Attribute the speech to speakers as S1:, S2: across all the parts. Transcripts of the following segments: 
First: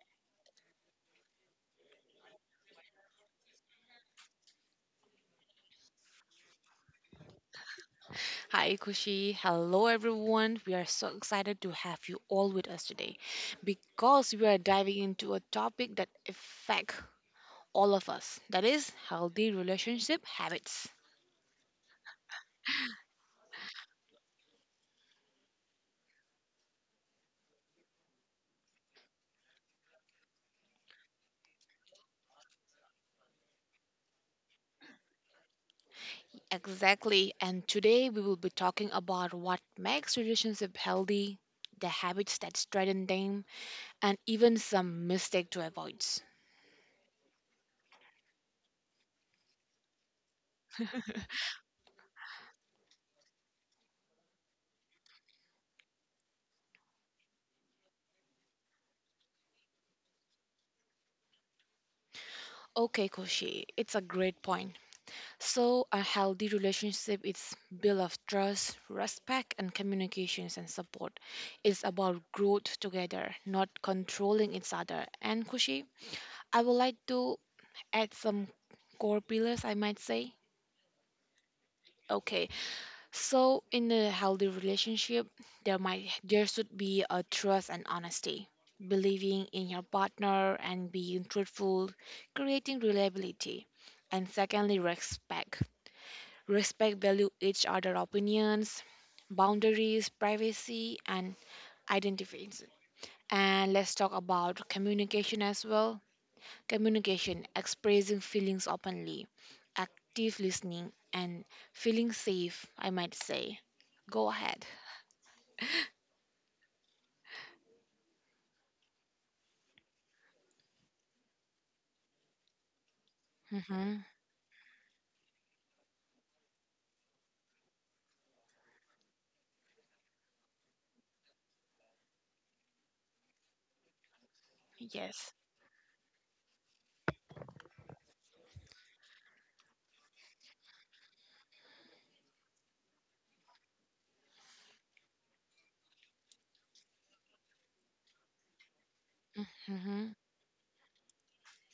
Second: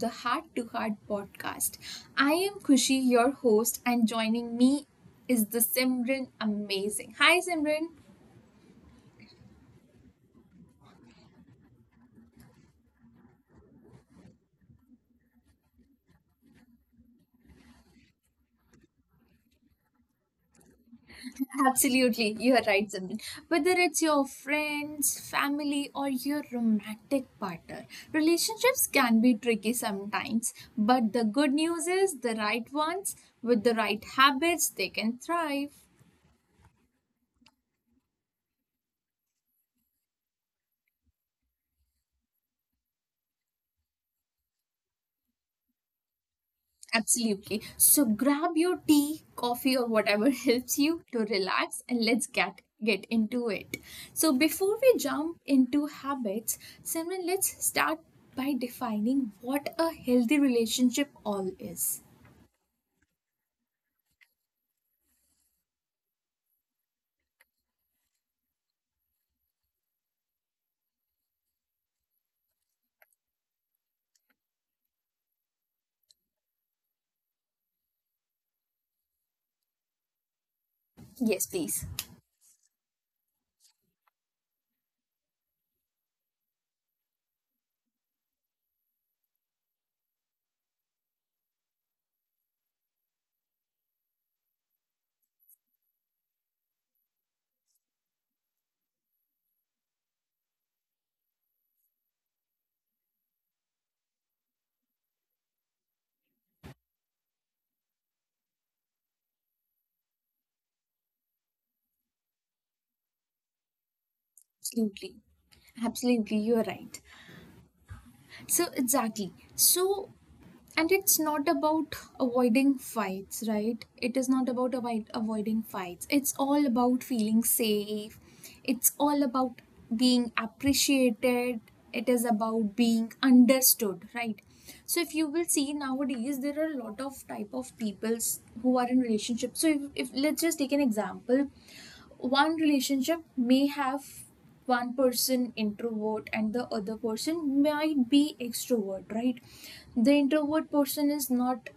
S1: the Heart to Heart podcast. I am Kushi, your host, and joining me is the Simran Amazing. Hi, Simran.
S2: Hi, Kushi. Hello, everyone. We are so excited to have you all with us today because we are diving into a topic that affects all of us that is, healthy relationship habits.
S1: Absolutely, you are right, Simran. Whether it's your friends, family, or your romantic partner, relationships can be tricky sometimes. But the good news is, the right ones with the right habits, they can thrive.
S2: Exactly. And today we will be talking about what makes relationship healthy, the habits that strengthen them, and even some mistake to avoid.
S1: Absolutely. So grab your tea, coffee, or whatever helps you to relax and let's get into it. So before we jump into habits, Simran, let's start by defining what a healthy relationship all is.
S2: Okay, Koshi, it's a great point. So, a healthy relationship is built of trust, respect, and communications and support. It's about growth together, not controlling each other. And Kushi, I would like to add some core pillars, I might say.
S1: Yes, please.
S2: Okay, so in a healthy relationship, there should be a trust and honesty, believing in your partner and being truthful, creating reliability, and secondly, respect. Respect value each other opinions, boundaries, privacy, and identities. And let's talk about communication as well. Communication, expressing feelings openly, active listening, and feeling safe, I might say. Go ahead.
S1: Absolutely. Absolutely, you are right. So exactly. So and it's not about avoiding fights, right?
S2: Mm-hmm.
S1: It is not about avoiding fights. It's all about feeling safe, it's all about being appreciated, it is about being understood, right? So if you
S2: Yes.
S1: will see nowadays there are a lot of type of peoples who are in relationships. So if let's just take an example, one relationship may have one person introvert and the other person might be extrovert, right?
S2: Mm-hmm.
S1: The introvert person is not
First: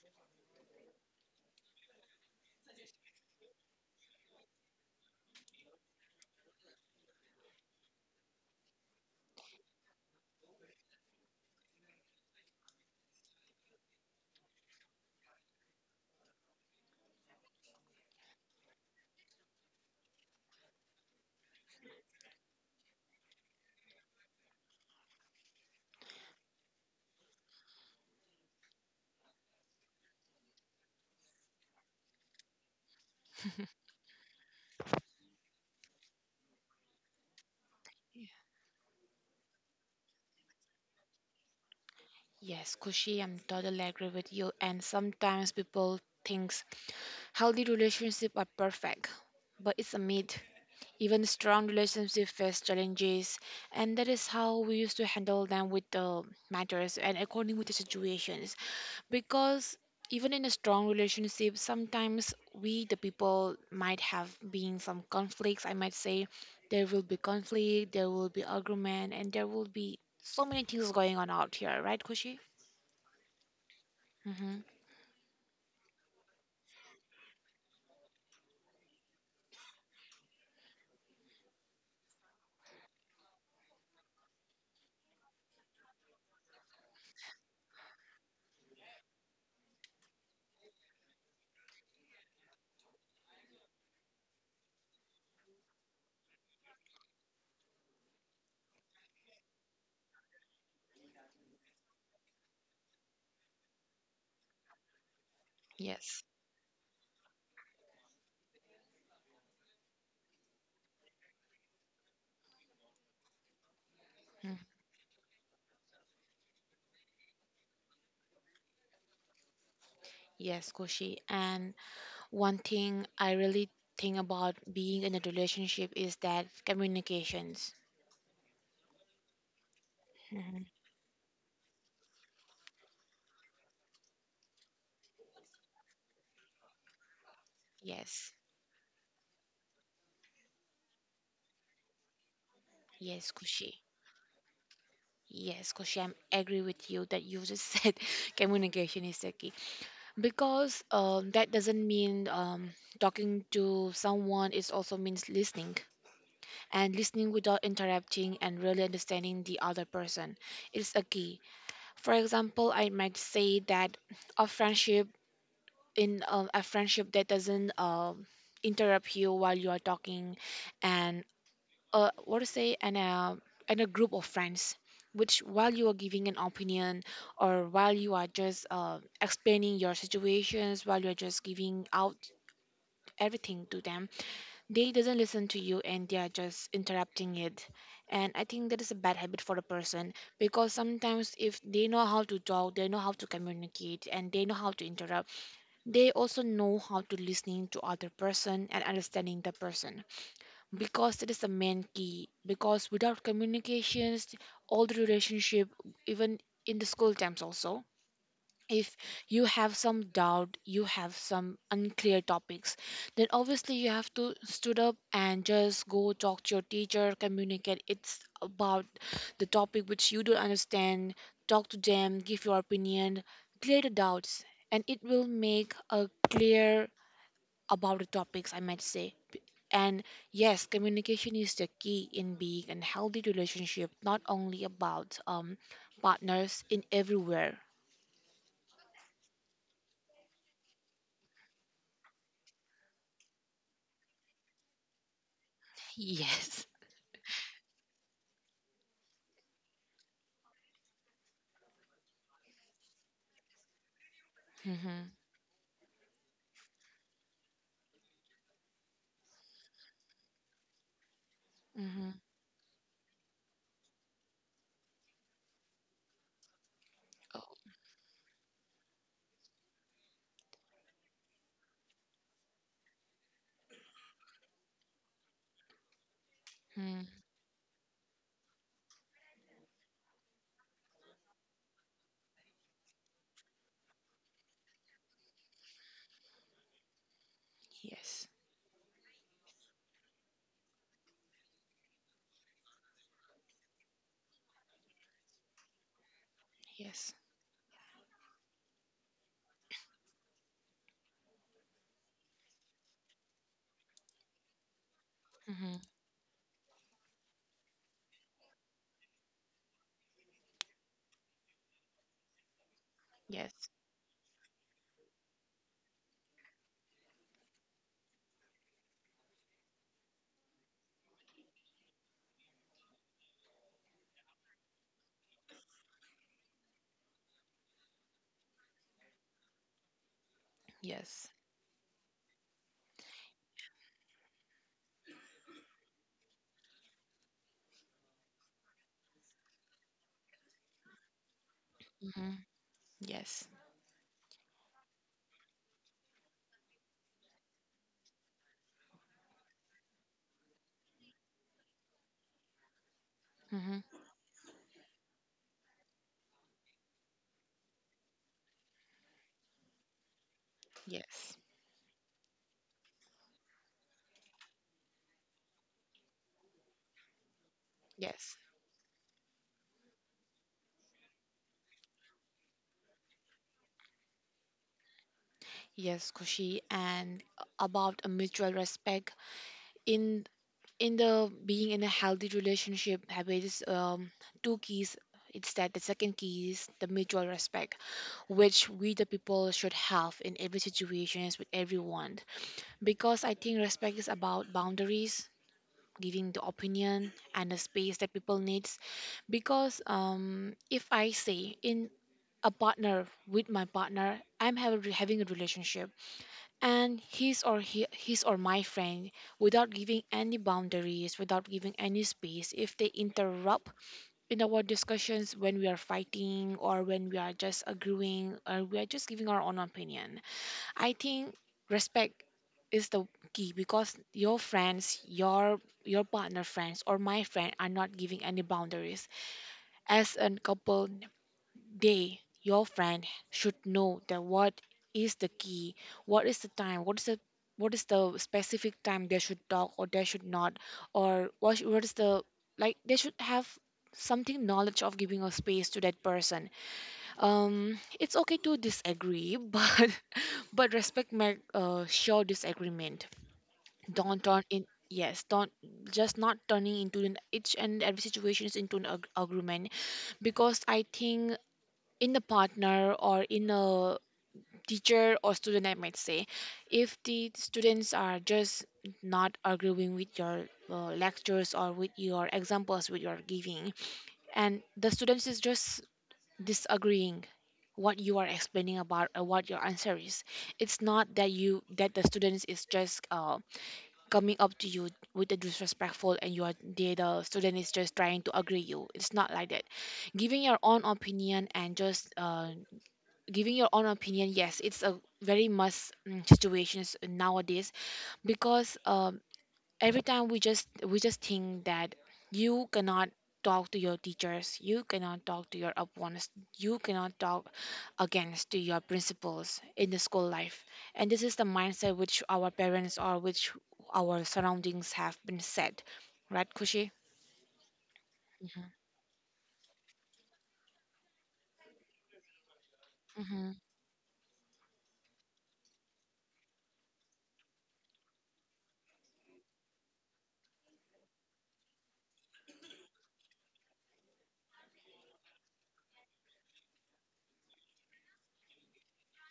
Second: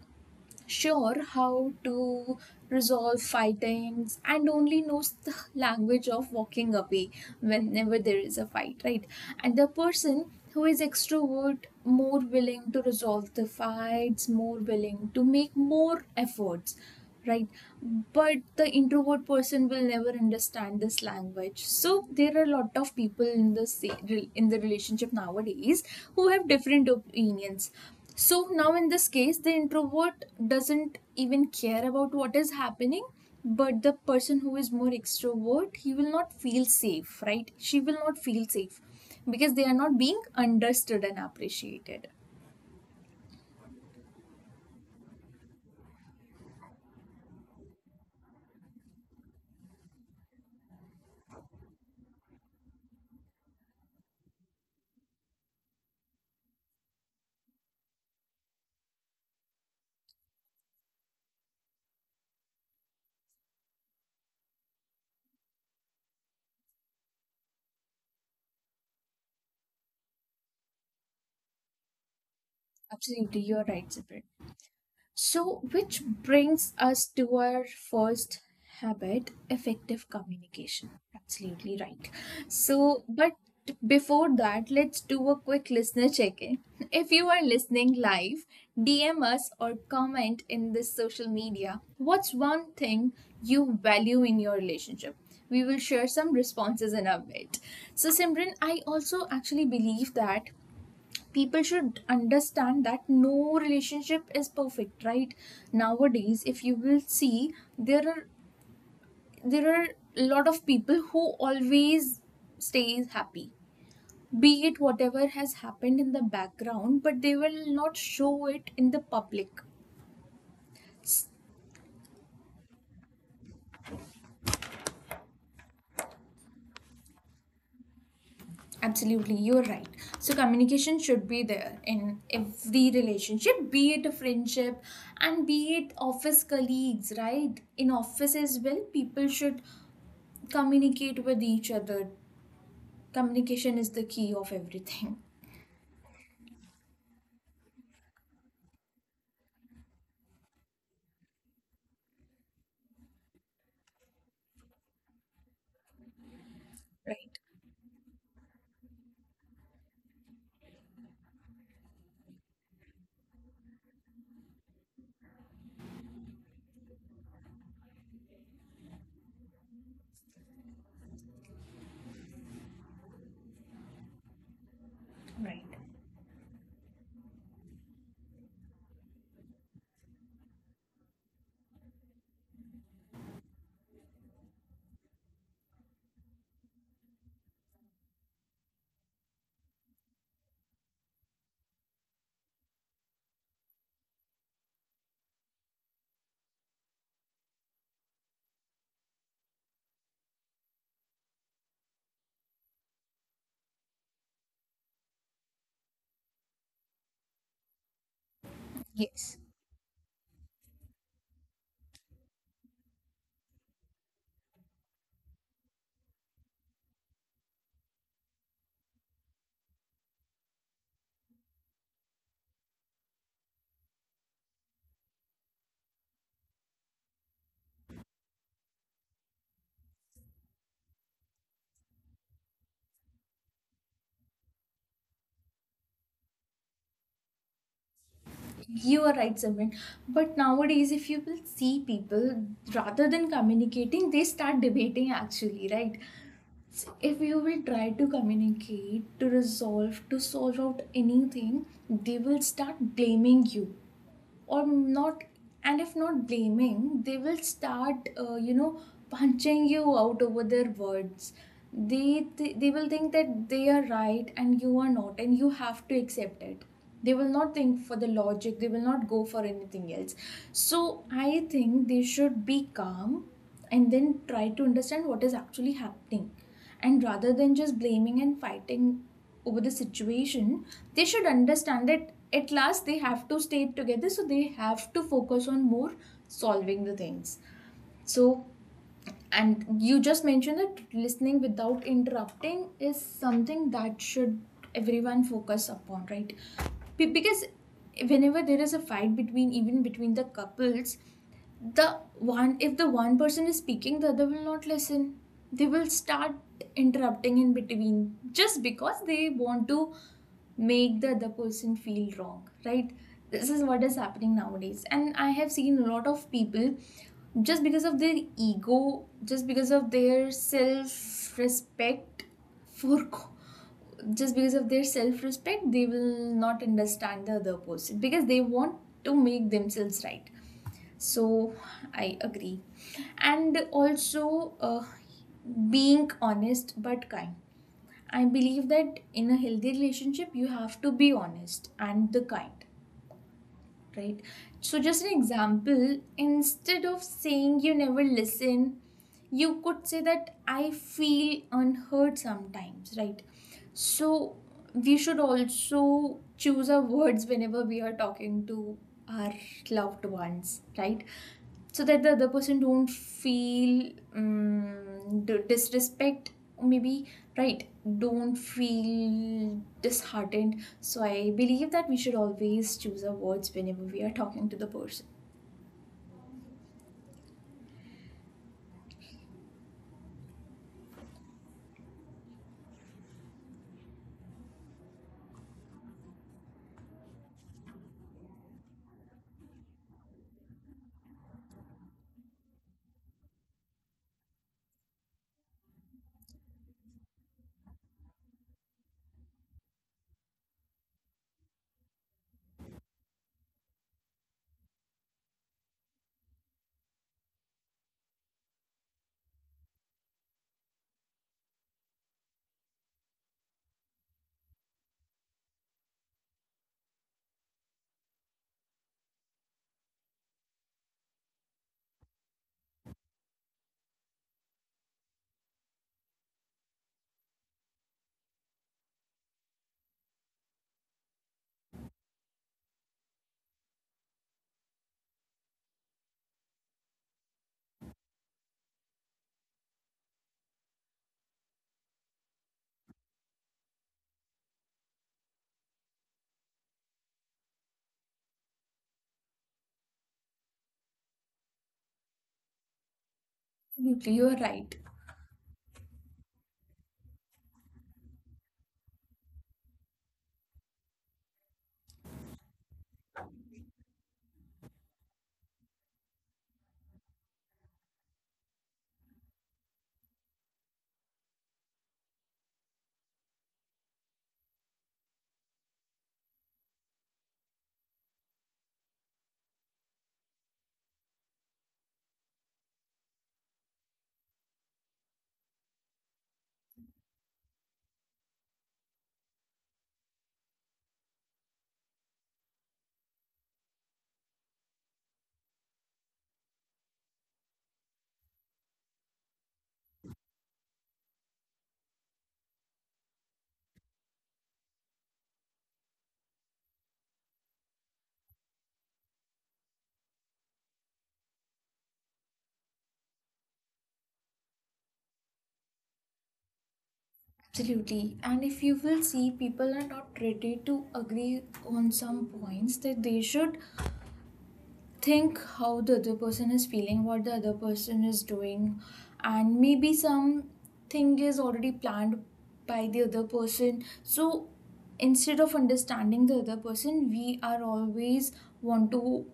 S1: sure how to resolve fightings and only knows the language of walking away whenever there is a fight, right? And the person who is extrovert more willing to resolve the fights, more willing to make more efforts, right? But the introvert person will never understand this language. So there are a lot of people in the in the relationship nowadays who have different opinions. So now in this case, the introvert doesn't even care about what is happening, but the person who is more extrovert, he will not feel safe, right? She will not feel safe because they are not being understood and appreciated.
S2: Yes, Kushi, I'm totally agree with you. And sometimes people thinks healthy relationship are perfect, but it's a myth. Even strong relationships face challenges, and that is how we used to handle them with the matters and according with the situations. Because even in a strong relationship, sometimes we, the people, might have been some conflicts. I might say there will be conflict, there will be argument, and there will be so many things going on out here, right, Kushi?
S1: Absolutely, you're right, Ziprit.
S2: Mm-hmm.
S1: So, which brings us to our first habit, effective communication. Absolutely right. So, but before that, let's do a quick listener check in. If you are listening live, DM us or comment in this social media, what's one thing you value in your relationship? We will share some responses in a bit. So, Simran, I also actually believe that people should understand that no relationship is perfect, right?
S2: Yes.
S1: Nowadays if you will see, there are a lot of people who always stays happy, be
S2: Mhm.
S1: it whatever has happened in the background, but they will not show it in the public.
S2: Yes, Koshi. And one thing I really think about being in a relationship is that communications.
S1: Absolutely, you're right. So
S2: Mhm.
S1: communication should be there in every relationship, be it a friendship and be it office colleagues, right? In
S2: Yes,
S1: office as well people should communicate with each other.
S2: yes, Kushi.
S1: Communication is the key of everything,
S2: Yes, Kushi, I am agree with you that you just said, communication is the key. Because that doesn't mean talking to someone, it also means listening. And listening
S1: right?
S2: without interrupting and really understanding the other person is a key. For example, I might say that a friendship in a friendship that doesn't interrupt you while you are talking and what to say and and a group of friends which
S1: Right.
S2: while you are giving an opinion or while you are just explaining your situations while you're just giving out everything to them, they doesn't listen to you and they are just interrupting it. And I think that is a bad habit for a person because sometimes if they know how to talk, they know how to communicate, and they know how to interrupt, they also know how to listening to other person and understanding the person, because it is the main key. Because without communications all the relationship, even in the school times also, if
S1: Yes,
S2: you have some doubt, you have some unclear topics, then obviously you have to stood up and just go talk to your teacher, communicate. It's about the topic which you don't understand. Talk to them, give your opinion, clear the doubts, and it will make a clear about the topics, I might say. And yes, communication is the key in being a healthy relationship, not only about partners, in everywhere.
S1: you are right, Simran. But nowadays, if you will see people, rather than communicating, they start debating actually, right?
S2: Yes.
S1: So if you will try to communicate, to resolve, to solve out anything, they will start blaming you, or not. And if not blaming, they will start you know, punching you out over their words.
S2: Mm-hmm.
S1: They will think that they are right and you are not, and you have to accept it. They will not
S2: Oh.
S1: think for the logic, they will not go for anything else. So I think they should be calm and then try to understand what is actually happening, and
S2: Mm.
S1: rather than just blaming and fighting over the situation, they should understand that at last they have to stay together, so they have to focus on more solving the things.
S2: Yes.
S1: So and you just mentioned that listening without interrupting is something that should everyone focus upon, right?
S2: Yes.
S1: Because whenever there is a fight, between even between the couples, the one, if the one person is speaking, the other will not listen. They
S2: Mm-hmm.
S1: will start interrupting in between, just because they want to make the other person feel wrong, right? This is
S2: Yes.
S1: what is happening nowadays. And I have seen a lot of people just because of their ego, just because of their self respect, for just because of their self respect, they will not understand the other person because they want to make themselves right.
S2: Yes.
S1: So I agree. And also, being honest but kind. I believe that in a healthy relationship, you have to be honest and the
S2: Mm-hmm.
S1: kind,
S2: Yes.
S1: right? So, just an example, instead of saying you never listen, you could say that I feel unheard sometimes, right?
S2: Mm-hmm.
S1: So, we should also choose our words whenever we are talking to our loved ones, right?
S2: Yes.
S1: So that the other person don't feel disrespect, or maybe, right, don't
S2: Yes.
S1: feel disheartened. So I believe that we should always choose our words whenever we are talking to the person.
S2: Yes, Kushi. And about a mutual respect in in the being in a healthy relationship, habits, two keys. It's that the second key is the mutual respect, which we the people should have in every situations with everyone. Because I think respect is about boundaries, giving the opinion and the space that people needs. Because if I say in a partner, with my partner having a relationship, and his or my friend without giving any boundaries, without giving any space, if they interrupt in our discussions when we are fighting or when we are just agreeing or we are just giving our own opinion, I think respect is the key, because your friends, your partner friends or my friend are not giving any boundaries. As a couple, they your friend should know that what is the key, what is the time, what is the specific time they should talk or they should not, or what is the, like they should have something knowledge of giving a space to that person. It's okay to disagree, but respect my disagreement.
S1: Absolutely,
S2: Don't
S1: you are
S2: turn in.
S1: right.
S2: Yes, don't just not turning into an each and every situation is into an agreement. Because I think in a partner or in a teacher or student, I might say, if the students are just not agreeing with your lectures or with your examples with your giving, and the students is just disagreeing what you are explaining about or what your answer is, it's not that you that the students is just coming up to you with a disrespectful, and you are the student is just trying to agree you, it's not like that. Giving your own opinion and just giving your own opinion, yes, it's a very must situations nowadays. Because every time we just think that you cannot talk to your teachers, you cannot talk to your opponents, you cannot talk against to your principals in the school life. And this is the mindset which our parents or which our surroundings have been set, right, Kushi?
S1: Absolutely. And if
S2: Mm-hmm.
S1: you will see, people are not ready to agree on some points that they
S2: Mm-hmm.
S1: should think how the other person is feeling, what the other person is doing, and maybe something is already planned by the other person. So instead of understanding the other person, we are always want to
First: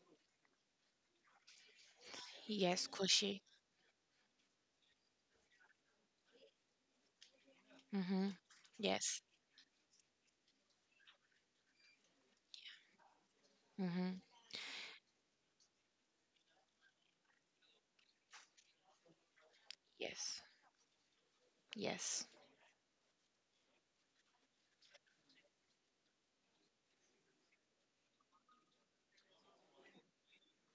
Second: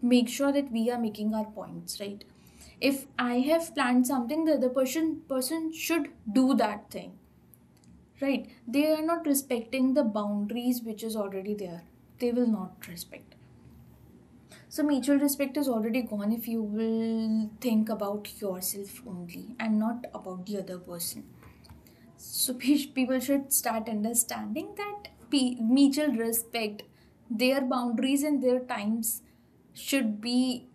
S1: make sure that we are making our points, right?
S2: Yes,
S1: If I
S2: Kushi.
S1: have planned something, the other person should do that thing.
S2: Mm-hmm.
S1: Right? They are
S2: Yes.
S1: not respecting the boundaries which is already there. They will not respect.
S2: Mm-hmm.
S1: So, mutual respect is already gone if you will think about yourself only and not
S2: Yes.
S1: about the other person.
S2: Yes.
S1: So, people should start understanding that mutual respect, their boundaries and their times should be,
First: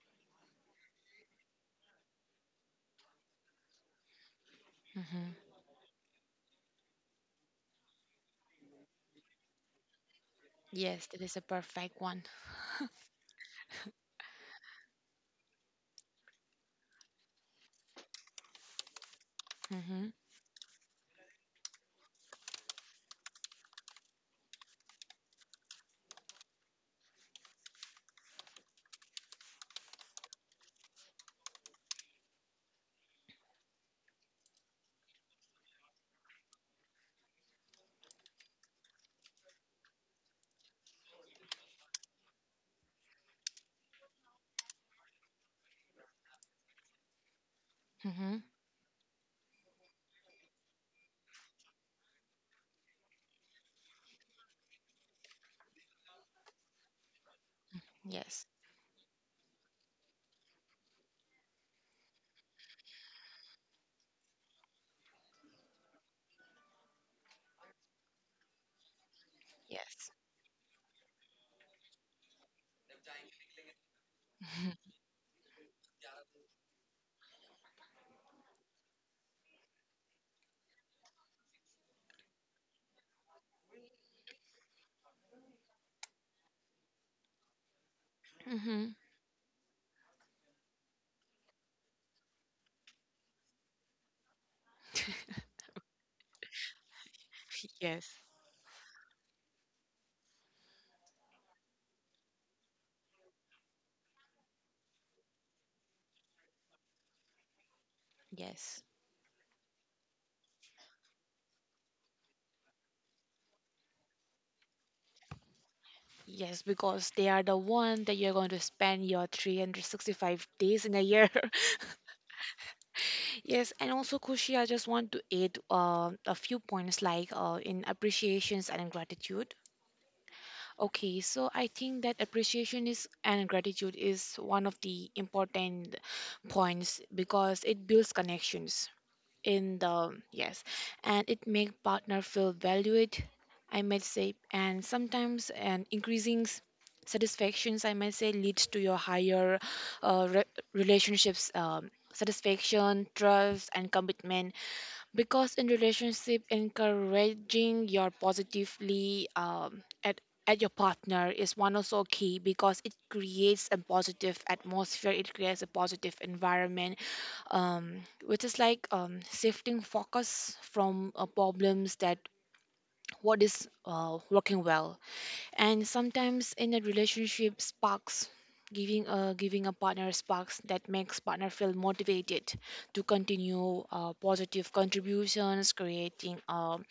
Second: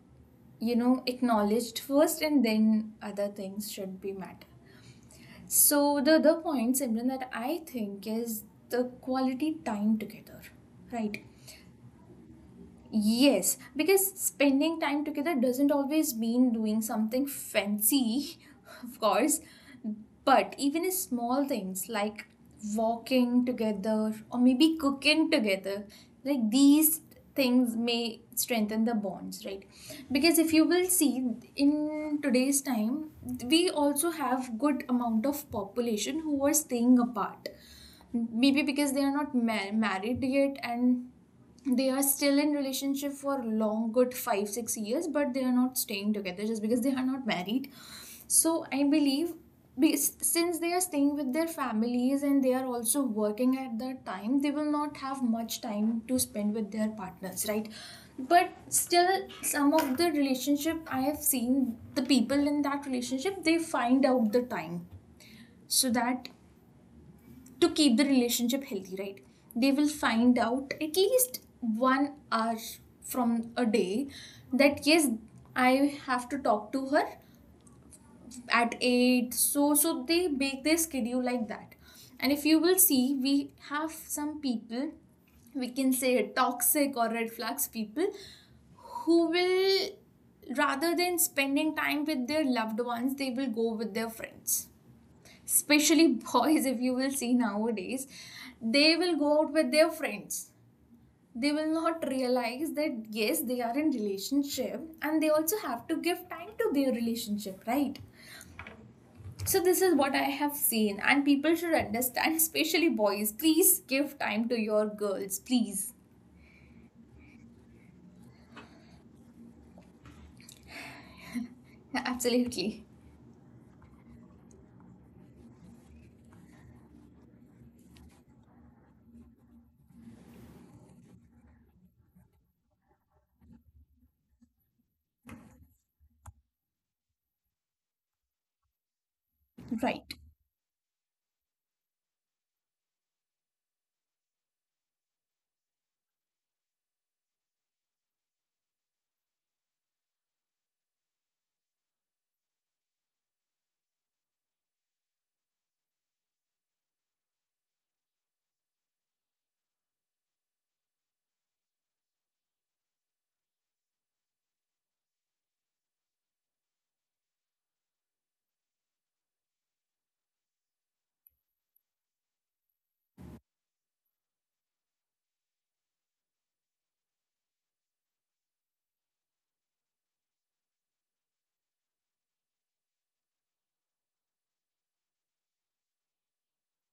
S1: you know, acknowledged first and then other things should be met.
S2: Mm-hmm.
S1: So, the other point, Simran, that I think is the quality time together,
S2: Yes, that
S1: right?
S2: is a perfect one.
S1: Yes, because spending time together doesn't always mean doing something fancy, of course,
S2: Mm-hmm.
S1: but even small things like walking together or maybe cooking together, like these things may strengthen the bonds, right? Because if you will see in today's time, we also have good amount of population who are staying apart, maybe because they are not married yet, and they are still in relationship for long good 5 6 years, but they are not staying together just because they are not married.
S2: Mm-hmm.
S1: So I believe, since they are staying with their families and they are also working at that time, they will not have much time to spend with their partners, right?
S2: Yes.
S1: But still, some of the relationship I have seen, the people in that relationship, they find out the time so that to keep the relationship healthy, right? They will
S2: Yes.
S1: find out at least 1 hour from a day that yes, I have to talk to her at eight. So they make their schedule like that. And if you will see, we have some people, we can say toxic or red flags people,
S2: Mm-hmm.
S1: who will, rather than spending time with their loved ones, they will go with their friends, especially boys, if you will see nowadays,
S2: Yes,
S1: they will go out with their friends. They will not realize that yes, they are in relationship and they also have to give time to their relationship, right?
S2: yes,
S1: So this is what I have seen, and people should understand especially boys, please give time to your girls, please.
S2: yes, because they are the one that you're going to spend your 365 days in a year.
S1: Absolutely.
S2: Yes, and also Kushi, I just want to add a few points like in appreciations and gratitude. Okay, so I think that appreciation is and gratitude is one of the important points because it builds connections in
S1: Right.
S2: the yes, and it make partner feel valued, I might say. And sometimes an increasing satisfactions, I might say, leads to your higher uh, re- relationships satisfaction, trust and commitment. Because in relationship encouraging your positively at your partner is one also key, because it creates a positive atmosphere, it creates a positive environment, which is like shifting focus from problems that what is working well. And sometimes in a relationship sparks, giving a partner sparks that makes partner feel motivated to continue positive contributions, creating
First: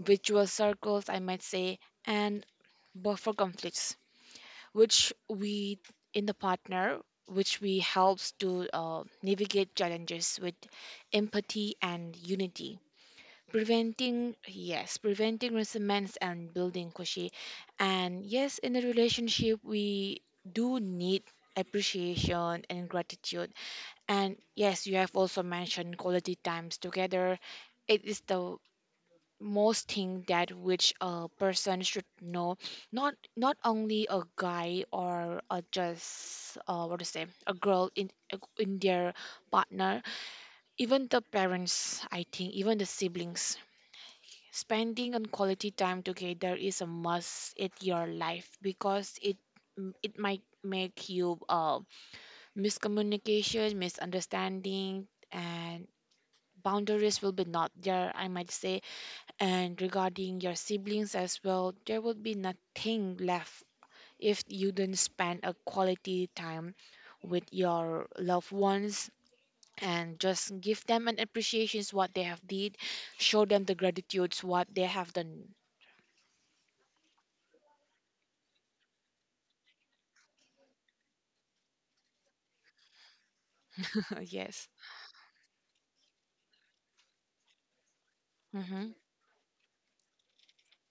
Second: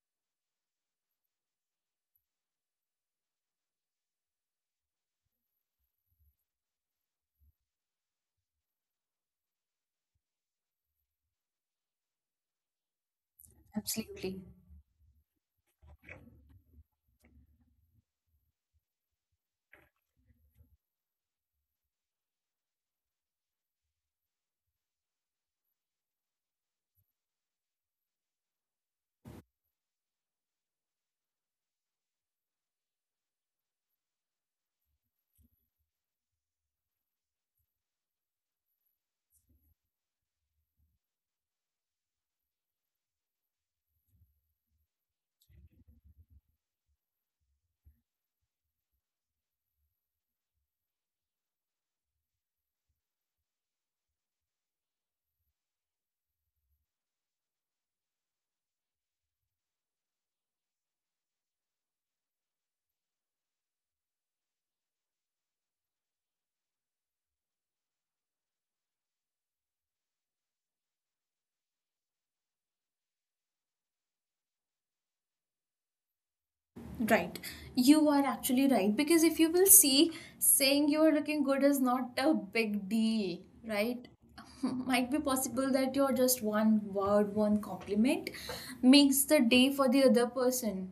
S2: virtual circles, I might say, and buffer conflicts, which we in the partner, which we helps to navigate challenges with empathy and unity, preventing
S1: Absolutely.
S2: yes, preventing resentments and building, Kushi. And yes, in a relationship we do need appreciation and gratitude. And yes, you have also mentioned quality times together. It is the most thing that which a person should know, not not only a guy or a just what to say a girl in their partner, even the parents, I think, even the siblings, spending on quality time together is a must in your life, because it might make you miscommunication, misunderstanding, and boundaries will be not there, I might say. And regarding your siblings as well, there would be nothing left if you didn't spend a quality time with your loved ones, and just give them an appreciation what they have did, show them the gratitudes what they have done.
S1: Right. You are actually right. Because if you will see, saying you are looking good is not a big deal, right?
S2: Yes.
S1: Might be possible that your just one word, one compliment
S2: Mm-hmm.
S1: makes the day for the other person.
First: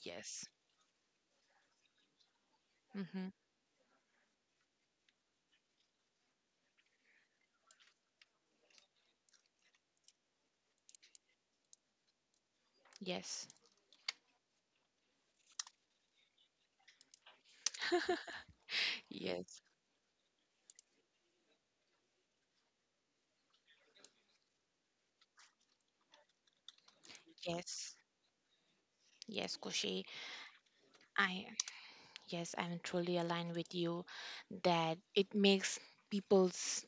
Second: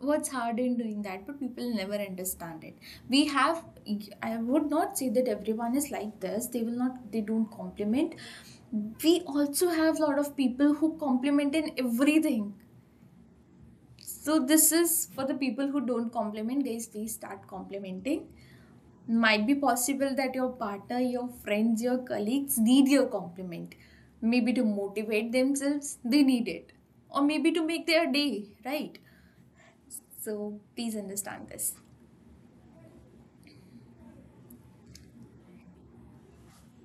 S1: What's hard in doing that? But people never understand it. We
S2: Mm-hmm.
S1: have, I would not say that everyone is like this. They will not, they don't compliment. We also have a lot of people who compliment in everything.
S2: Yes.
S1: So this is for the people who don't compliment, guys. Please start complimenting. Might be
S2: Yes.
S1: possible that your partner, your friends, your colleagues need your compliment. Maybe to motivate themselves, they need it, or maybe to make
S2: Yes.
S1: their day, right?
S2: Yes, Koshi.
S1: So please
S2: I
S1: understand this.
S2: Yes, I'm truly aligned with you that it makes people's,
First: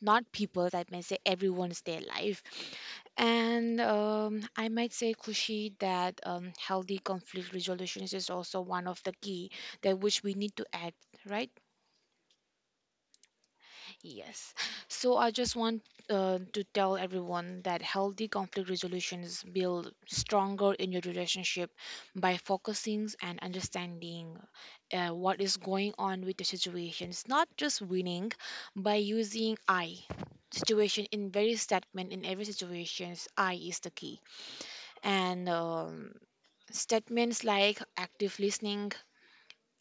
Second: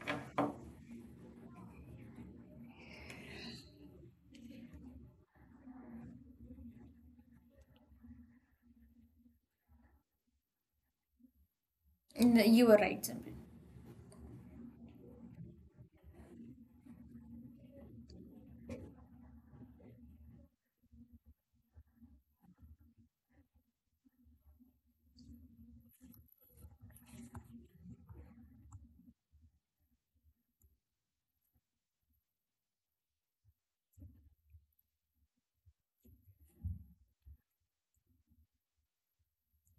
S2: not people, I may say everyone's their life. And I might say, Kushi, that healthy conflict resolution is also one of the key that which we need to act, right?
S1: You are right, Simran.
S2: Yes. So I just want to tell everyone that healthy conflict resolutions build stronger in your relationship by focusing and understanding what is going on with the situation. It's not just winning by using I. Situation in very statement in every situations, I is the key. And statements like active listening,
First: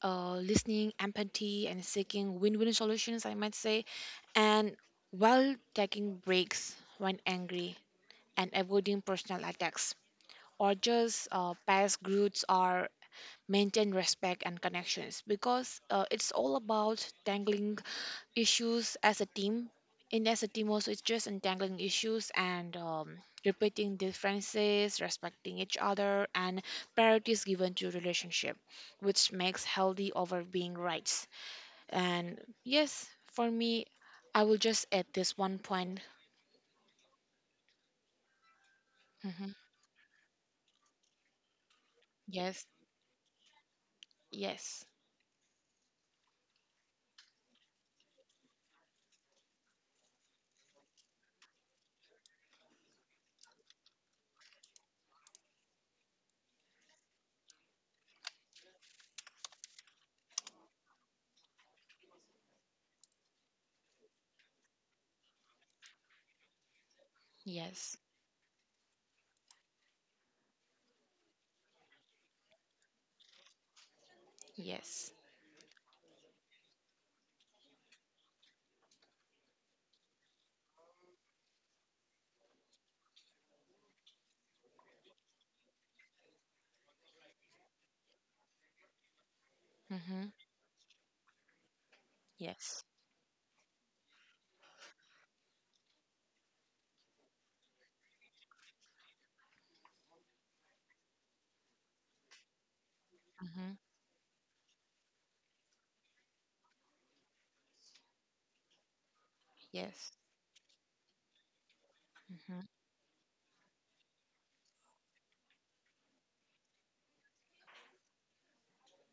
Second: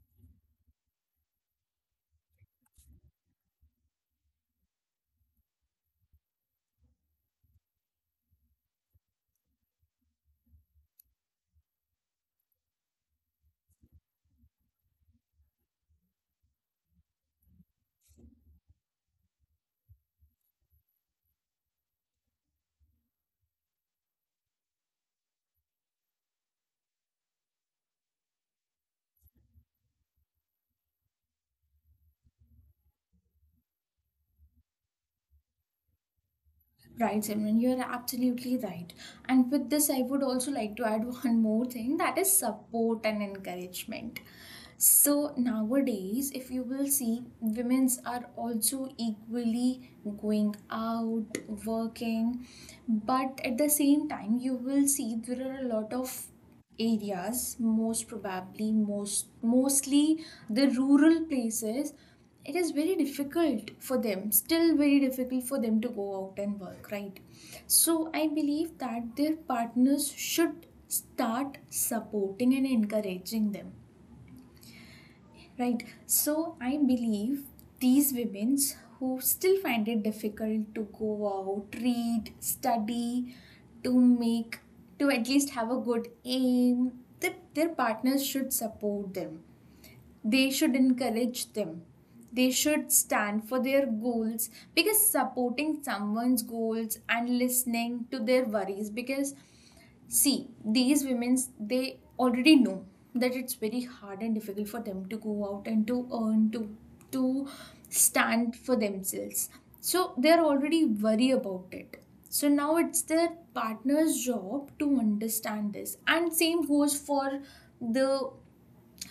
S2: listening, empathy, and seeking win-win solutions, I might say, and while taking breaks when angry and avoiding personal attacks or just past growths, or maintain respect and connections, because it's all about tangling issues as a team, in as a team also it's just untangling issues, and repeating differences, respecting each other, and priorities given to relationship which makes healthy over being rights. And yes, for me, I will just add this one point.
S1: Right, Simran, you are absolutely right. And
S2: Hmm.
S1: with this, I would also like to add one more thing, that is
S2: Yes.
S1: support and encouragement.
S2: Yes.
S1: So nowadays, if you will see, women's are also equally going out, working, but at the same time, you will see there are a lot of areas, most probably mostly the rural places, it is very difficult for them, still very difficult for them to go out and work, right?
S2: Yes.
S1: So I believe that their partners should start supporting and encouraging them.
S2: Yes.
S1: Right. So I believe these women who still find it difficult to go out, read, study, to make, to at least have a good aim, the, their partners should support them.
S2: Hmm.
S1: They should encourage them. They
S2: Yes.
S1: should stand for their goals, because supporting someone's goals and listening to their worries, because, see, these women, they already know that it's
S2: Hmm.
S1: very hard and difficult for them to go out and to earn, to stand for themselves.
S2: Yes.
S1: So they're already worried about it. So
S2: Hmm.
S1: now it's their partner's job to understand this. And same goes for the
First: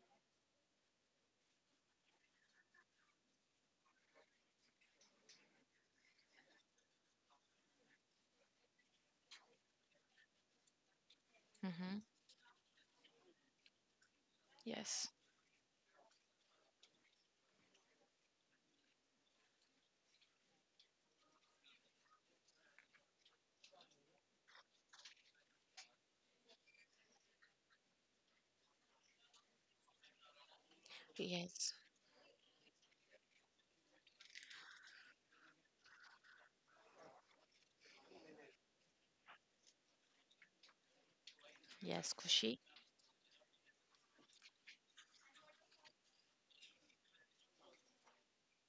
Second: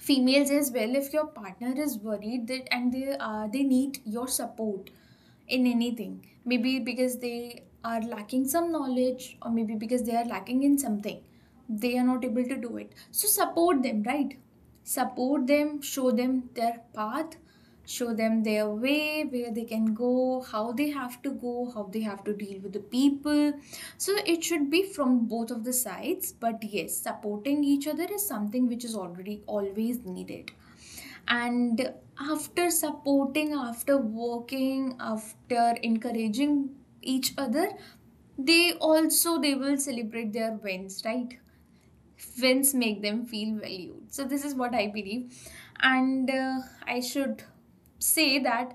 S1: females as well. If your partner is worried that and they need your support in anything, maybe because they are lacking some knowledge or maybe because they are lacking in something, they
S2: Hmm.
S1: are not able to do it, so support them, right?
S2: Yes,
S1: Support them, show them their path, show them their way, where they can go, how they have to go, how they have to deal with the people. So it should be from both of the sides, but yes, supporting each other is something which is already always needed.
S2: yes,
S1: And after supporting, after working, after encouraging each other, they also they will celebrate their wins, right?
S2: yes, Koshi.
S1: Wins make them feel valued. So this is what I believe. And I should say that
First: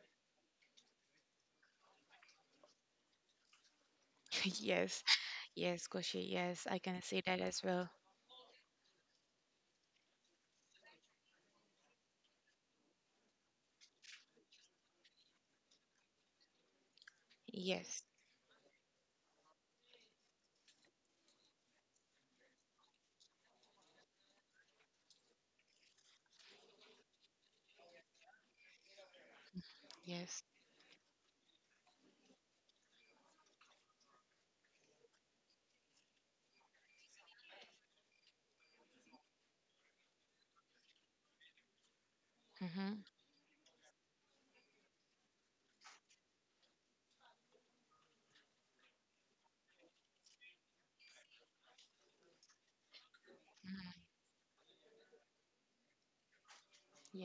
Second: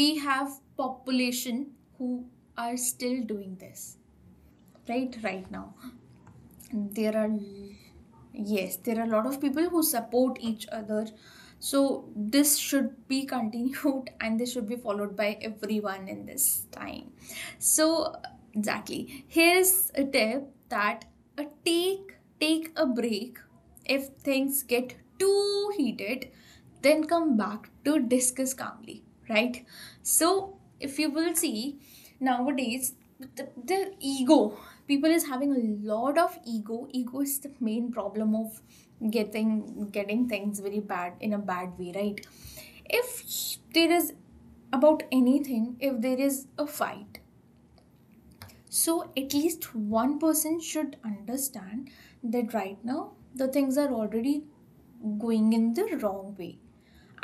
S1: we have population who are still doing this
S2: Yes,
S1: right right now.
S2: yes, Koshi. Yes, I can
S1: There
S2: say
S1: are,
S2: that as well.
S1: yes, there are a lot of people who support each other, so this should be continued, and this should be followed by everyone in this time.
S2: Yes,
S1: So exactly, here's a tip that uh, take take a break if things get too heated, then come back to discuss calmly, right?
S2: yes.
S1: So, if you will see nowadays, the ego, people is having a lot of ego. Ego is the main problem of getting things very bad in a bad way, right?
S2: Mm-hmm.
S1: If there is about anything, if there is a fight, so at least one person should understand that right now the things are
S2: Mm-hmm.
S1: already going in the wrong way.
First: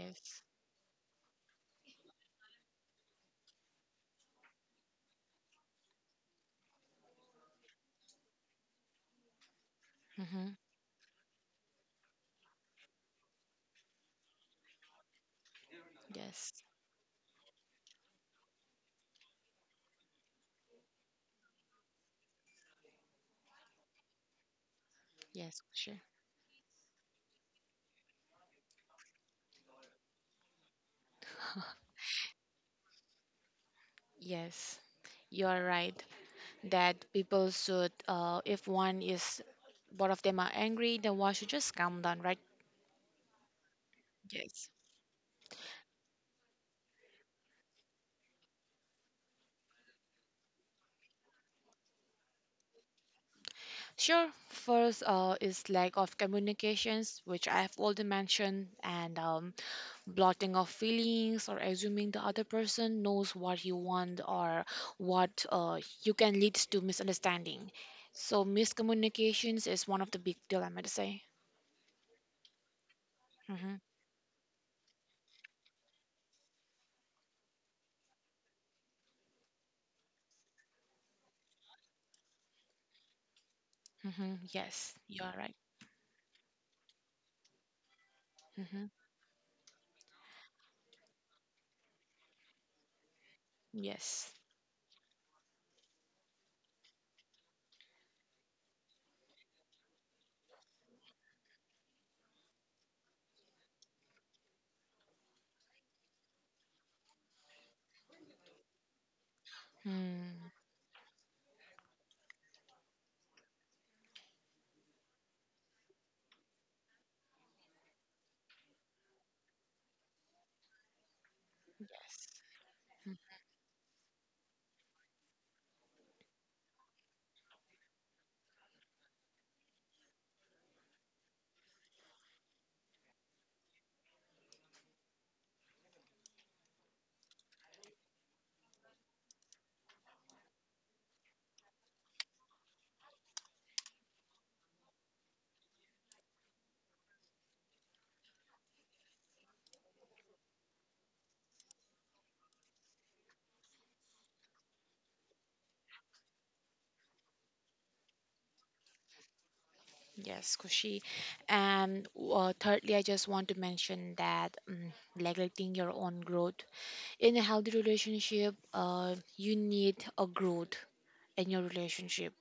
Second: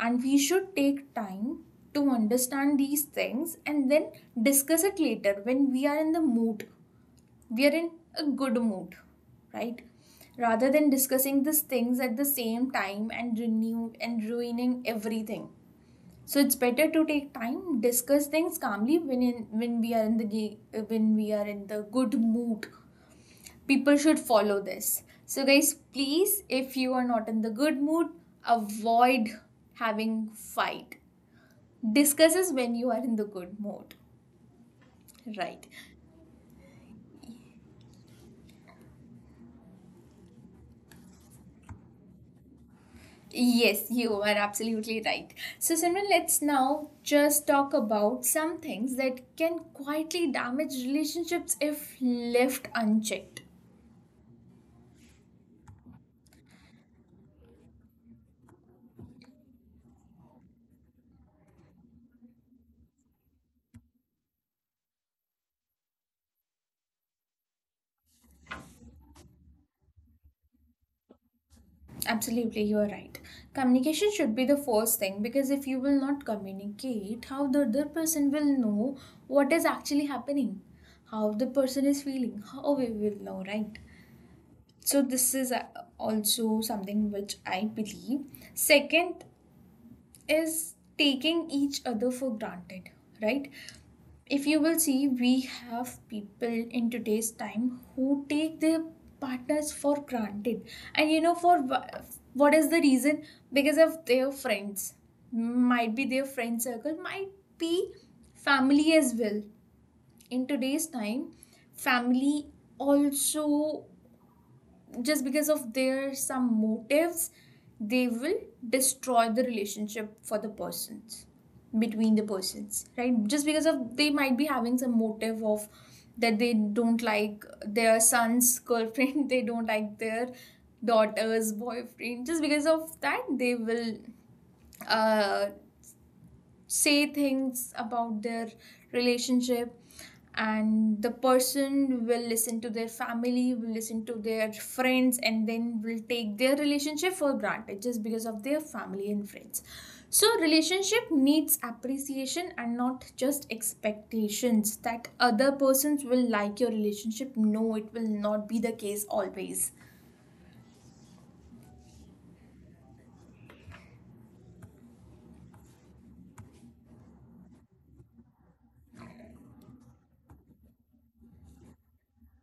S1: And we should take time to understand these things and then discuss it later when we are in the mood. We are in a good mood, right?
S2: Mm-hmm.
S1: Rather than discussing these things at the same time and renew and ruining everything. So it's
S2: Yes.
S1: better to take time, discuss things calmly when we are in the when we are in the good mood. People should follow this. So
S2: Yes,
S1: guys,
S2: Koshi.
S1: please, if you are not in the good mood, avoid having fight. Discuss is when you are in the good mood.
S2: Yes, you're
S1: Right.
S2: right that people should, if one is, both of them are angry, then one should just calm down, right?
S1: Yes, you are
S2: Yes.
S1: absolutely right. So Simran, let's now just talk about some things that can quietly damage relationships if left unchecked.
S2: Sure. First, is lack of communications, which I have already mentioned, and blotting of feelings or assuming the other person knows what you want or what you can leads to misunderstanding. So miscommunications is one of the big deal, I might say.
S1: Absolutely, you are right.
S2: hmm
S1: Communication should be the first thing, because if you will not communicate, how the other person will know what is actually happening, how the person is feeling, how we will know, right?
S2: yes,
S1: So,
S2: you are
S1: this is
S2: right.
S1: also something which I believe.
S2: hmm
S1: Second is taking each other for granted, right?
S2: yes.
S1: If you will see, we have people in today's time who take their partners for granted. And you know, for what is the reason? Because of their friends, might be their friend circle, might be family as well. In
S2: Hmm.
S1: today's time, family also, just because of their some motives, they will destroy the relationship for the persons, between
S2: Yes.
S1: the persons, right?
S2: Mm.
S1: Just because of, they might be having some motive of that, they don't like their son's girlfriend, they don't like their daughter's boyfriend. Just because of that, they will uh say things about their relationship, and the person will listen to their family, will listen to their friends, and then will take their relationship for granted just because of their family and friends. So relationship needs appreciation and not just expectations that other persons will like your relationship. No, it will not be the case always.
S2: Yes, Kushi. And thirdly, I just want to mention that neglecting your own growth. In a healthy relationship, you need a growth in your relationship,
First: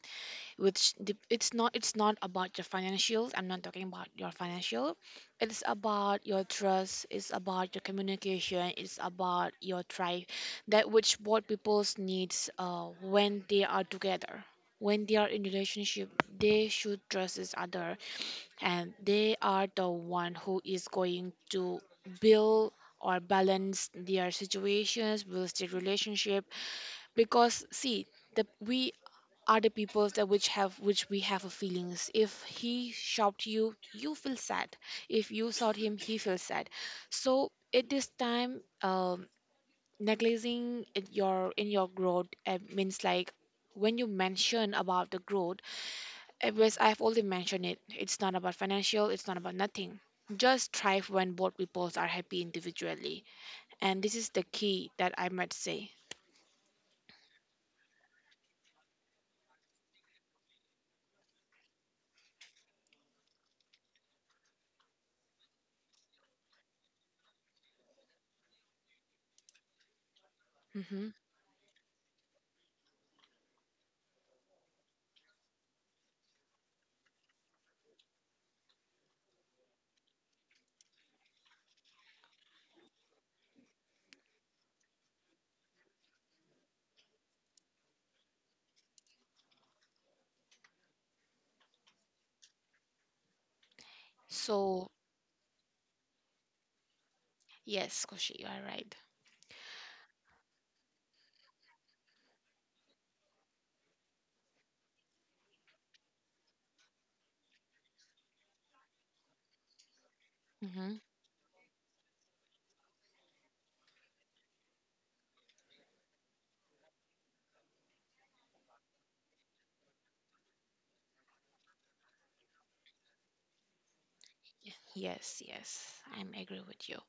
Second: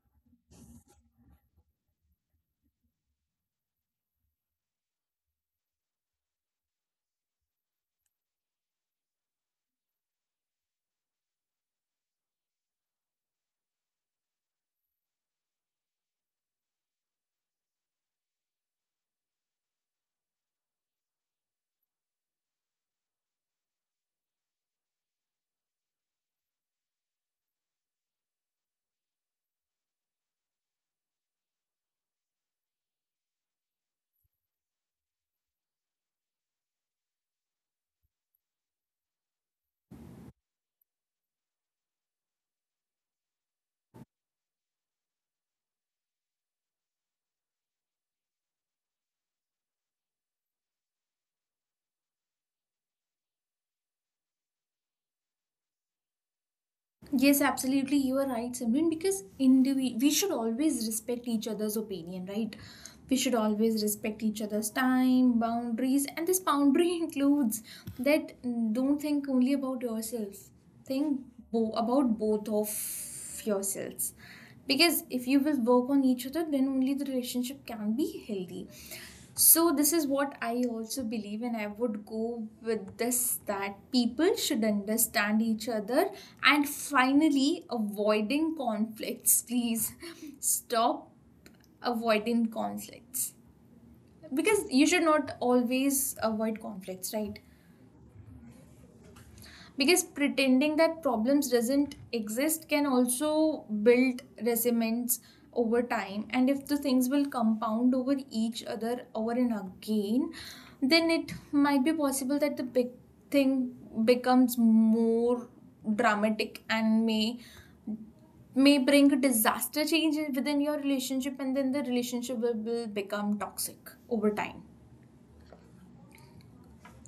S2: it's not about your financials. I'm not talking about your financial. It's about your trust, it's about your communication, it's about your tribe, that which both people's needs when they are together, when they are in relationship, they should trust each other, and they are the one who is going to build or balance their situations, will their relationship. Because see, the we other peoples that which have, which we have a feelings, if he shocked you, you feel sad. If you shout him, he feels sad. So at this time, neglecting in your growth, means like, when you mention about the growth, as I've already mentioned, it, it's not about financial, it's not about nothing. Just thrive when both peoples are happy individually, and this is the key that I might say.
S1: Yes, absolutely. You are right, Simran, because we should always respect each other's opinion, right? We should always respect each other's time, boundaries, and this boundary includes that, don't think only about yourself,
S2: hmm
S1: think about both of yourselves, because if you will work on each other, then only the relationship can be healthy. So this is what I also believe, and I would go with this, that people should understand each other. And finally, avoiding conflicts, please, stop avoiding conflicts, because
S2: so
S1: you should not always avoid conflicts, right?
S2: yes, Koshi, you are right.
S1: Because pretending that problems doesn't exist can also build resentments over time, and if the things will compound over each other over and again, then it might be possible that the big thing becomes more dramatic and may bring a disaster change within your relationship, and then the relationship will become toxic over time.
S2: Yes, yes, I am agree with you.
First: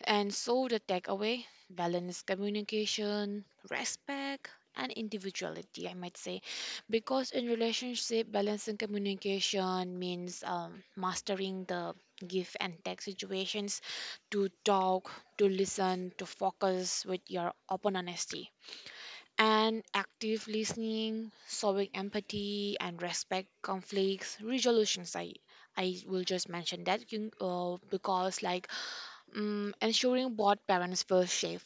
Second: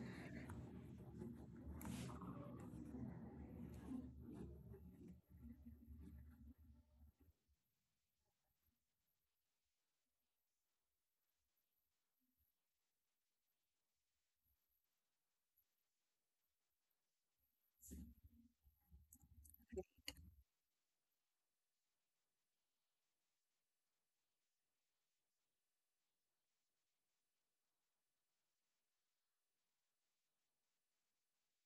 S2: And so the takeaway, balance communication, respect, and individuality, I might say, because in relationship, balancing communication means mastering the give and take situations, to talk, to listen, to focus with your open honesty and active listening, showing empathy and respect conflicts resolutions. I will just mention that because like, ensuring both parents feel safe,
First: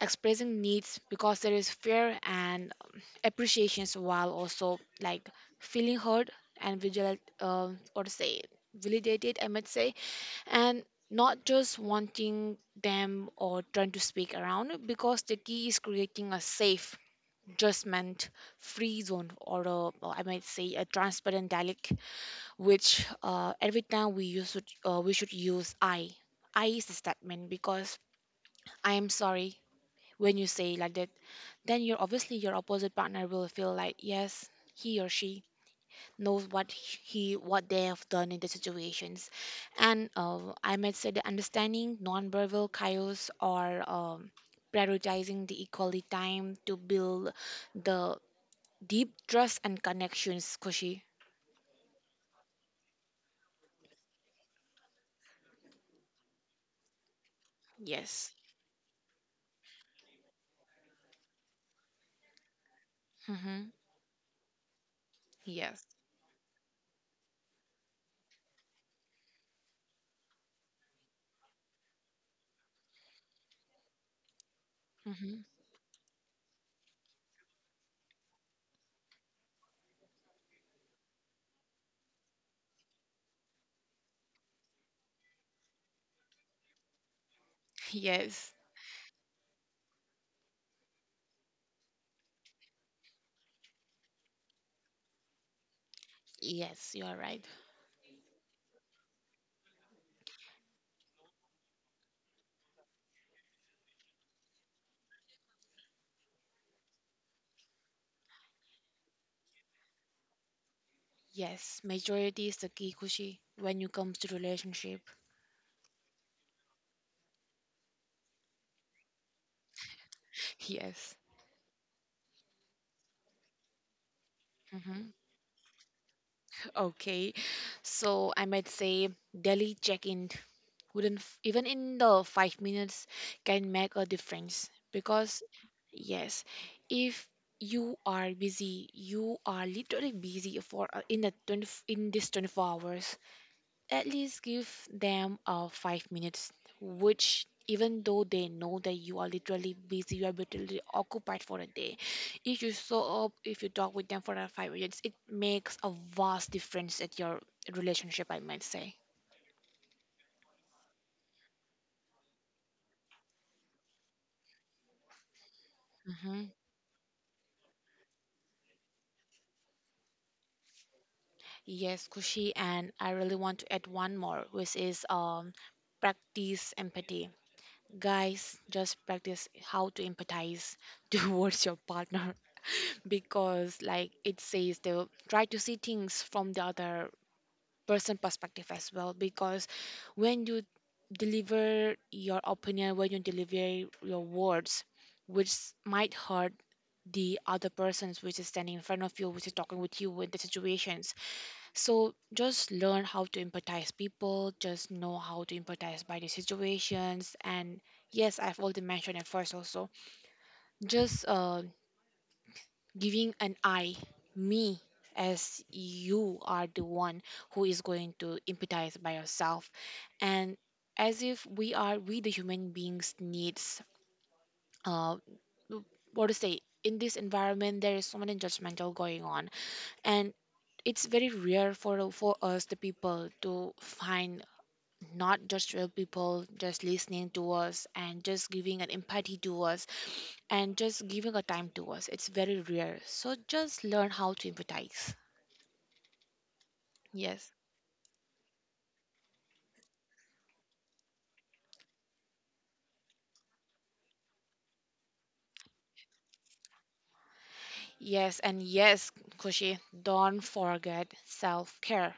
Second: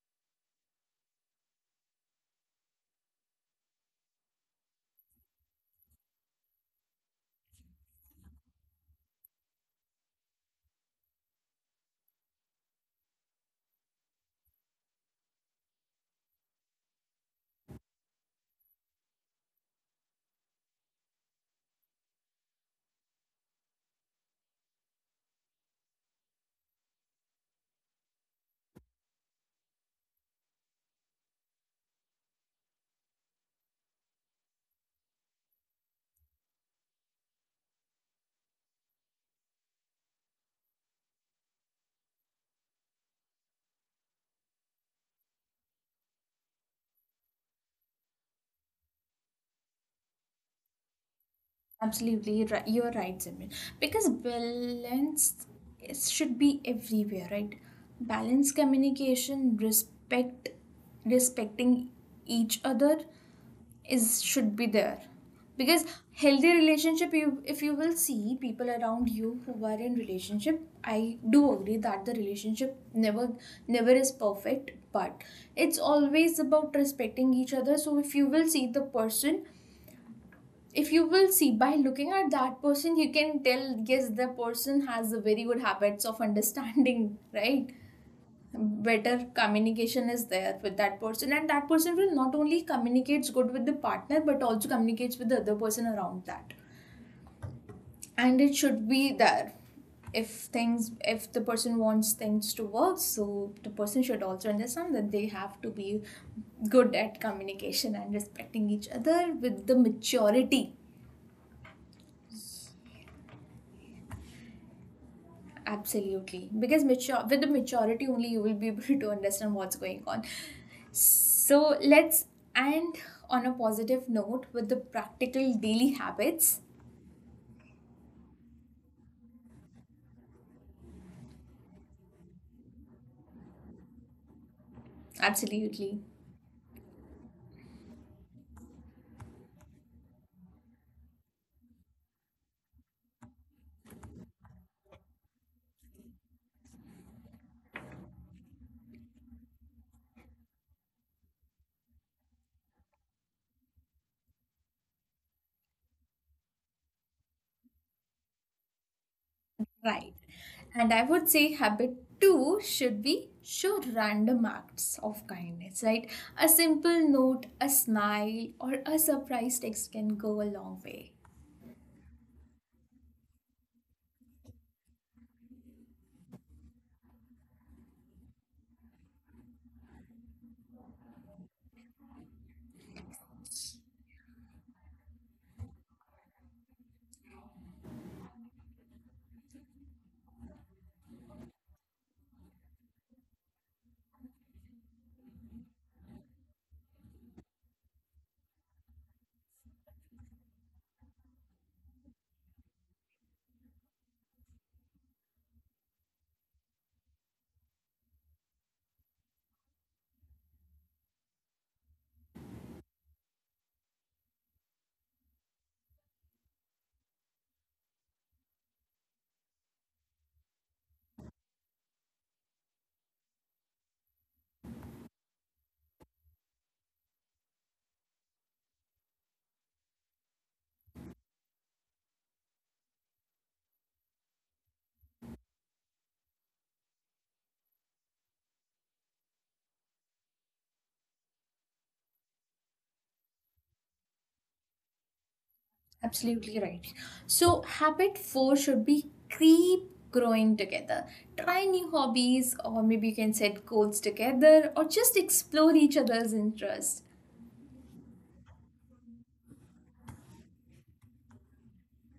S2: expressing needs because there is fear and appreciations, while also like feeling heard and vigilant, or say validated, I might say, and not just wanting them or trying to speak around, because the key is creating a safe just meant free zone, or I might say a transparent dialect, which every time we use it, we should use I. I is the statement, because I am sorry when you say like that. Then you're obviously your opposite partner will feel like, yes, he or she knows what they have done in the situations, and I might say the understanding nonverbal chaos or prioritizing the equality time to build the deep trust and connections, Koshi.
S1: Absolutely, you are right, Simran. Because balance should be everywhere, right?
S2: Yes.
S1: Balance communication, respect, respecting each other
S2: Mm-hmm.
S1: is should be there.
S2: Yes.
S1: Because healthy relationship, you, if you will see people around you who are in relationship, I do agree that the relationship never never is perfect, but
S2: Mm-hmm.
S1: it's always about respecting each other. So if you will see the person, if you will see, by looking at that person, you can tell, yes, the person has a very good habits of understanding. Right,
S2: Yes.
S1: better communication is there with that person, and that person will not only communicates good with the partner, but also communicates with the other person around that.
S2: Yes, you are right.
S1: And it should be there. If things, if the person wants things to work, so the person should also understand that they have to be good at communication and respecting each other with the maturity.
S2: Yes, majority is the key, Kushi, when it comes to relationship.
S1: Absolutely. Because mature, with the maturity only, you will be able to understand what's going on.
S2: Yes.
S1: So let's end on a positive note with the
S2: Hmm.
S1: practical daily habits.
S2: Okay. So I might say daily check-in wouldn't f- even in the 5 minutes can make a difference, because
S1: Absolutely.
S2: yes, if you are busy, you are literally busy for in the 20, in this 24 hours, at least give them 5 minutes, which even though they know that you are literally busy, you are literally occupied for a day. If you show up, if you talk with them for 5 minutes, it makes a vast difference at your relationship, I might say.
S1: Right. And I would say habit two should be show random acts of kindness, right?
S2: Hmm.
S1: A simple note, a smile, or a surprise text can go a long way.
S2: Yes, Kushi, and I really want to add one more, which is practice empathy. Guys, just practice how to empathize towards your partner because like it says, to try to see things from the other person perspective as well, because when you deliver your opinion, when you deliver your words, which might hurt the other persons, which is standing in front of you, which is talking with you in the situation. So just learn how to empathize people, just know how to empathize by the situations. And yes, I've already mentioned at first also, just giving an I, me, as you are the one who is going to empathize by yourself. And as if we are, we the human beings needs, uh, what to say, in this environment, there is so many judgmental going on. And it's very rare for us the people to find, not just real people, just listening to us and just giving an empathy to us and just giving a time to us. It's very rare. So just learn how to empathize.
S1: Absolutely right.
S2: Yes.
S1: So, habit four should be keep growing together. Try new hobbies, or maybe you can set goals together, or just explore each other's interests.
S2: Yes, and yes, Kushi, don't forget self care.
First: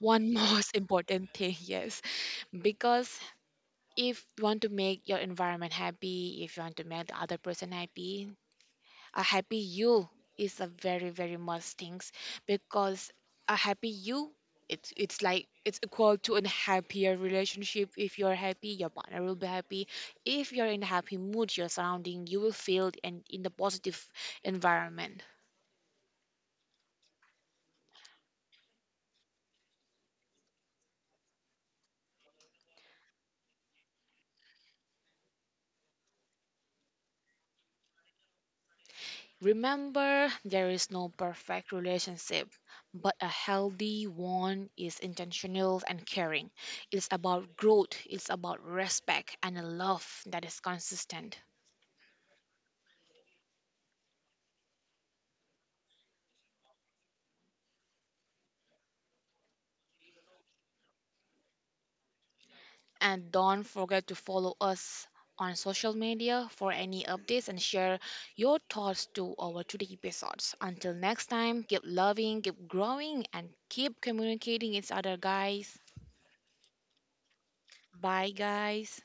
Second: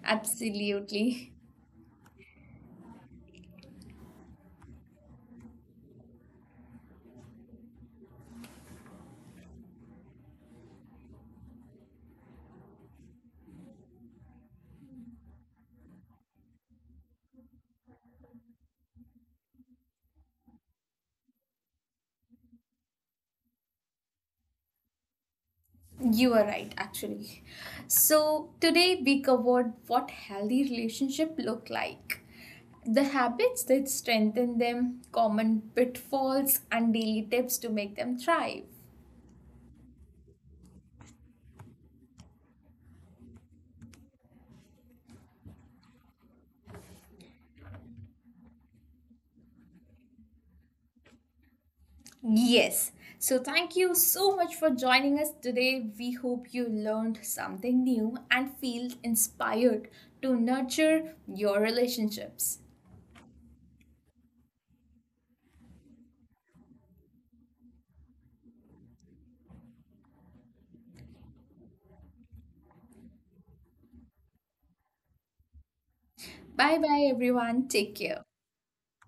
S2: One most
S1: Absolutely.
S2: important thing, yes. Because if you want to make your environment happy, if you want to make the other person happy, a happy you is a very very must things, because a happy you, it's like it's equal to a happier relationship. If you're happy, your partner will be happy. If you're in a happy mood, your surrounding you will feel and in the positive environment.
S1: You are right, actually. So, today we covered what healthy relationship look like. The habits that strengthen them, common pitfalls, and daily tips to make them thrive.
S2: Remember, there is no perfect relationship, but a healthy one is intentional and caring. It's about growth, it's about respect, and a love that is consistent.
S1: Yes. So, thank you so much for joining us today. We hope you learned something new and feel inspired to nurture your relationships.
S2: And don't forget to follow us on social media for any updates and share your thoughts to our today episodes. Until next time, keep loving, keep growing, and keep communicating each other, guys.
S1: Bye bye, everyone. Take care.
S2: Bye, guys.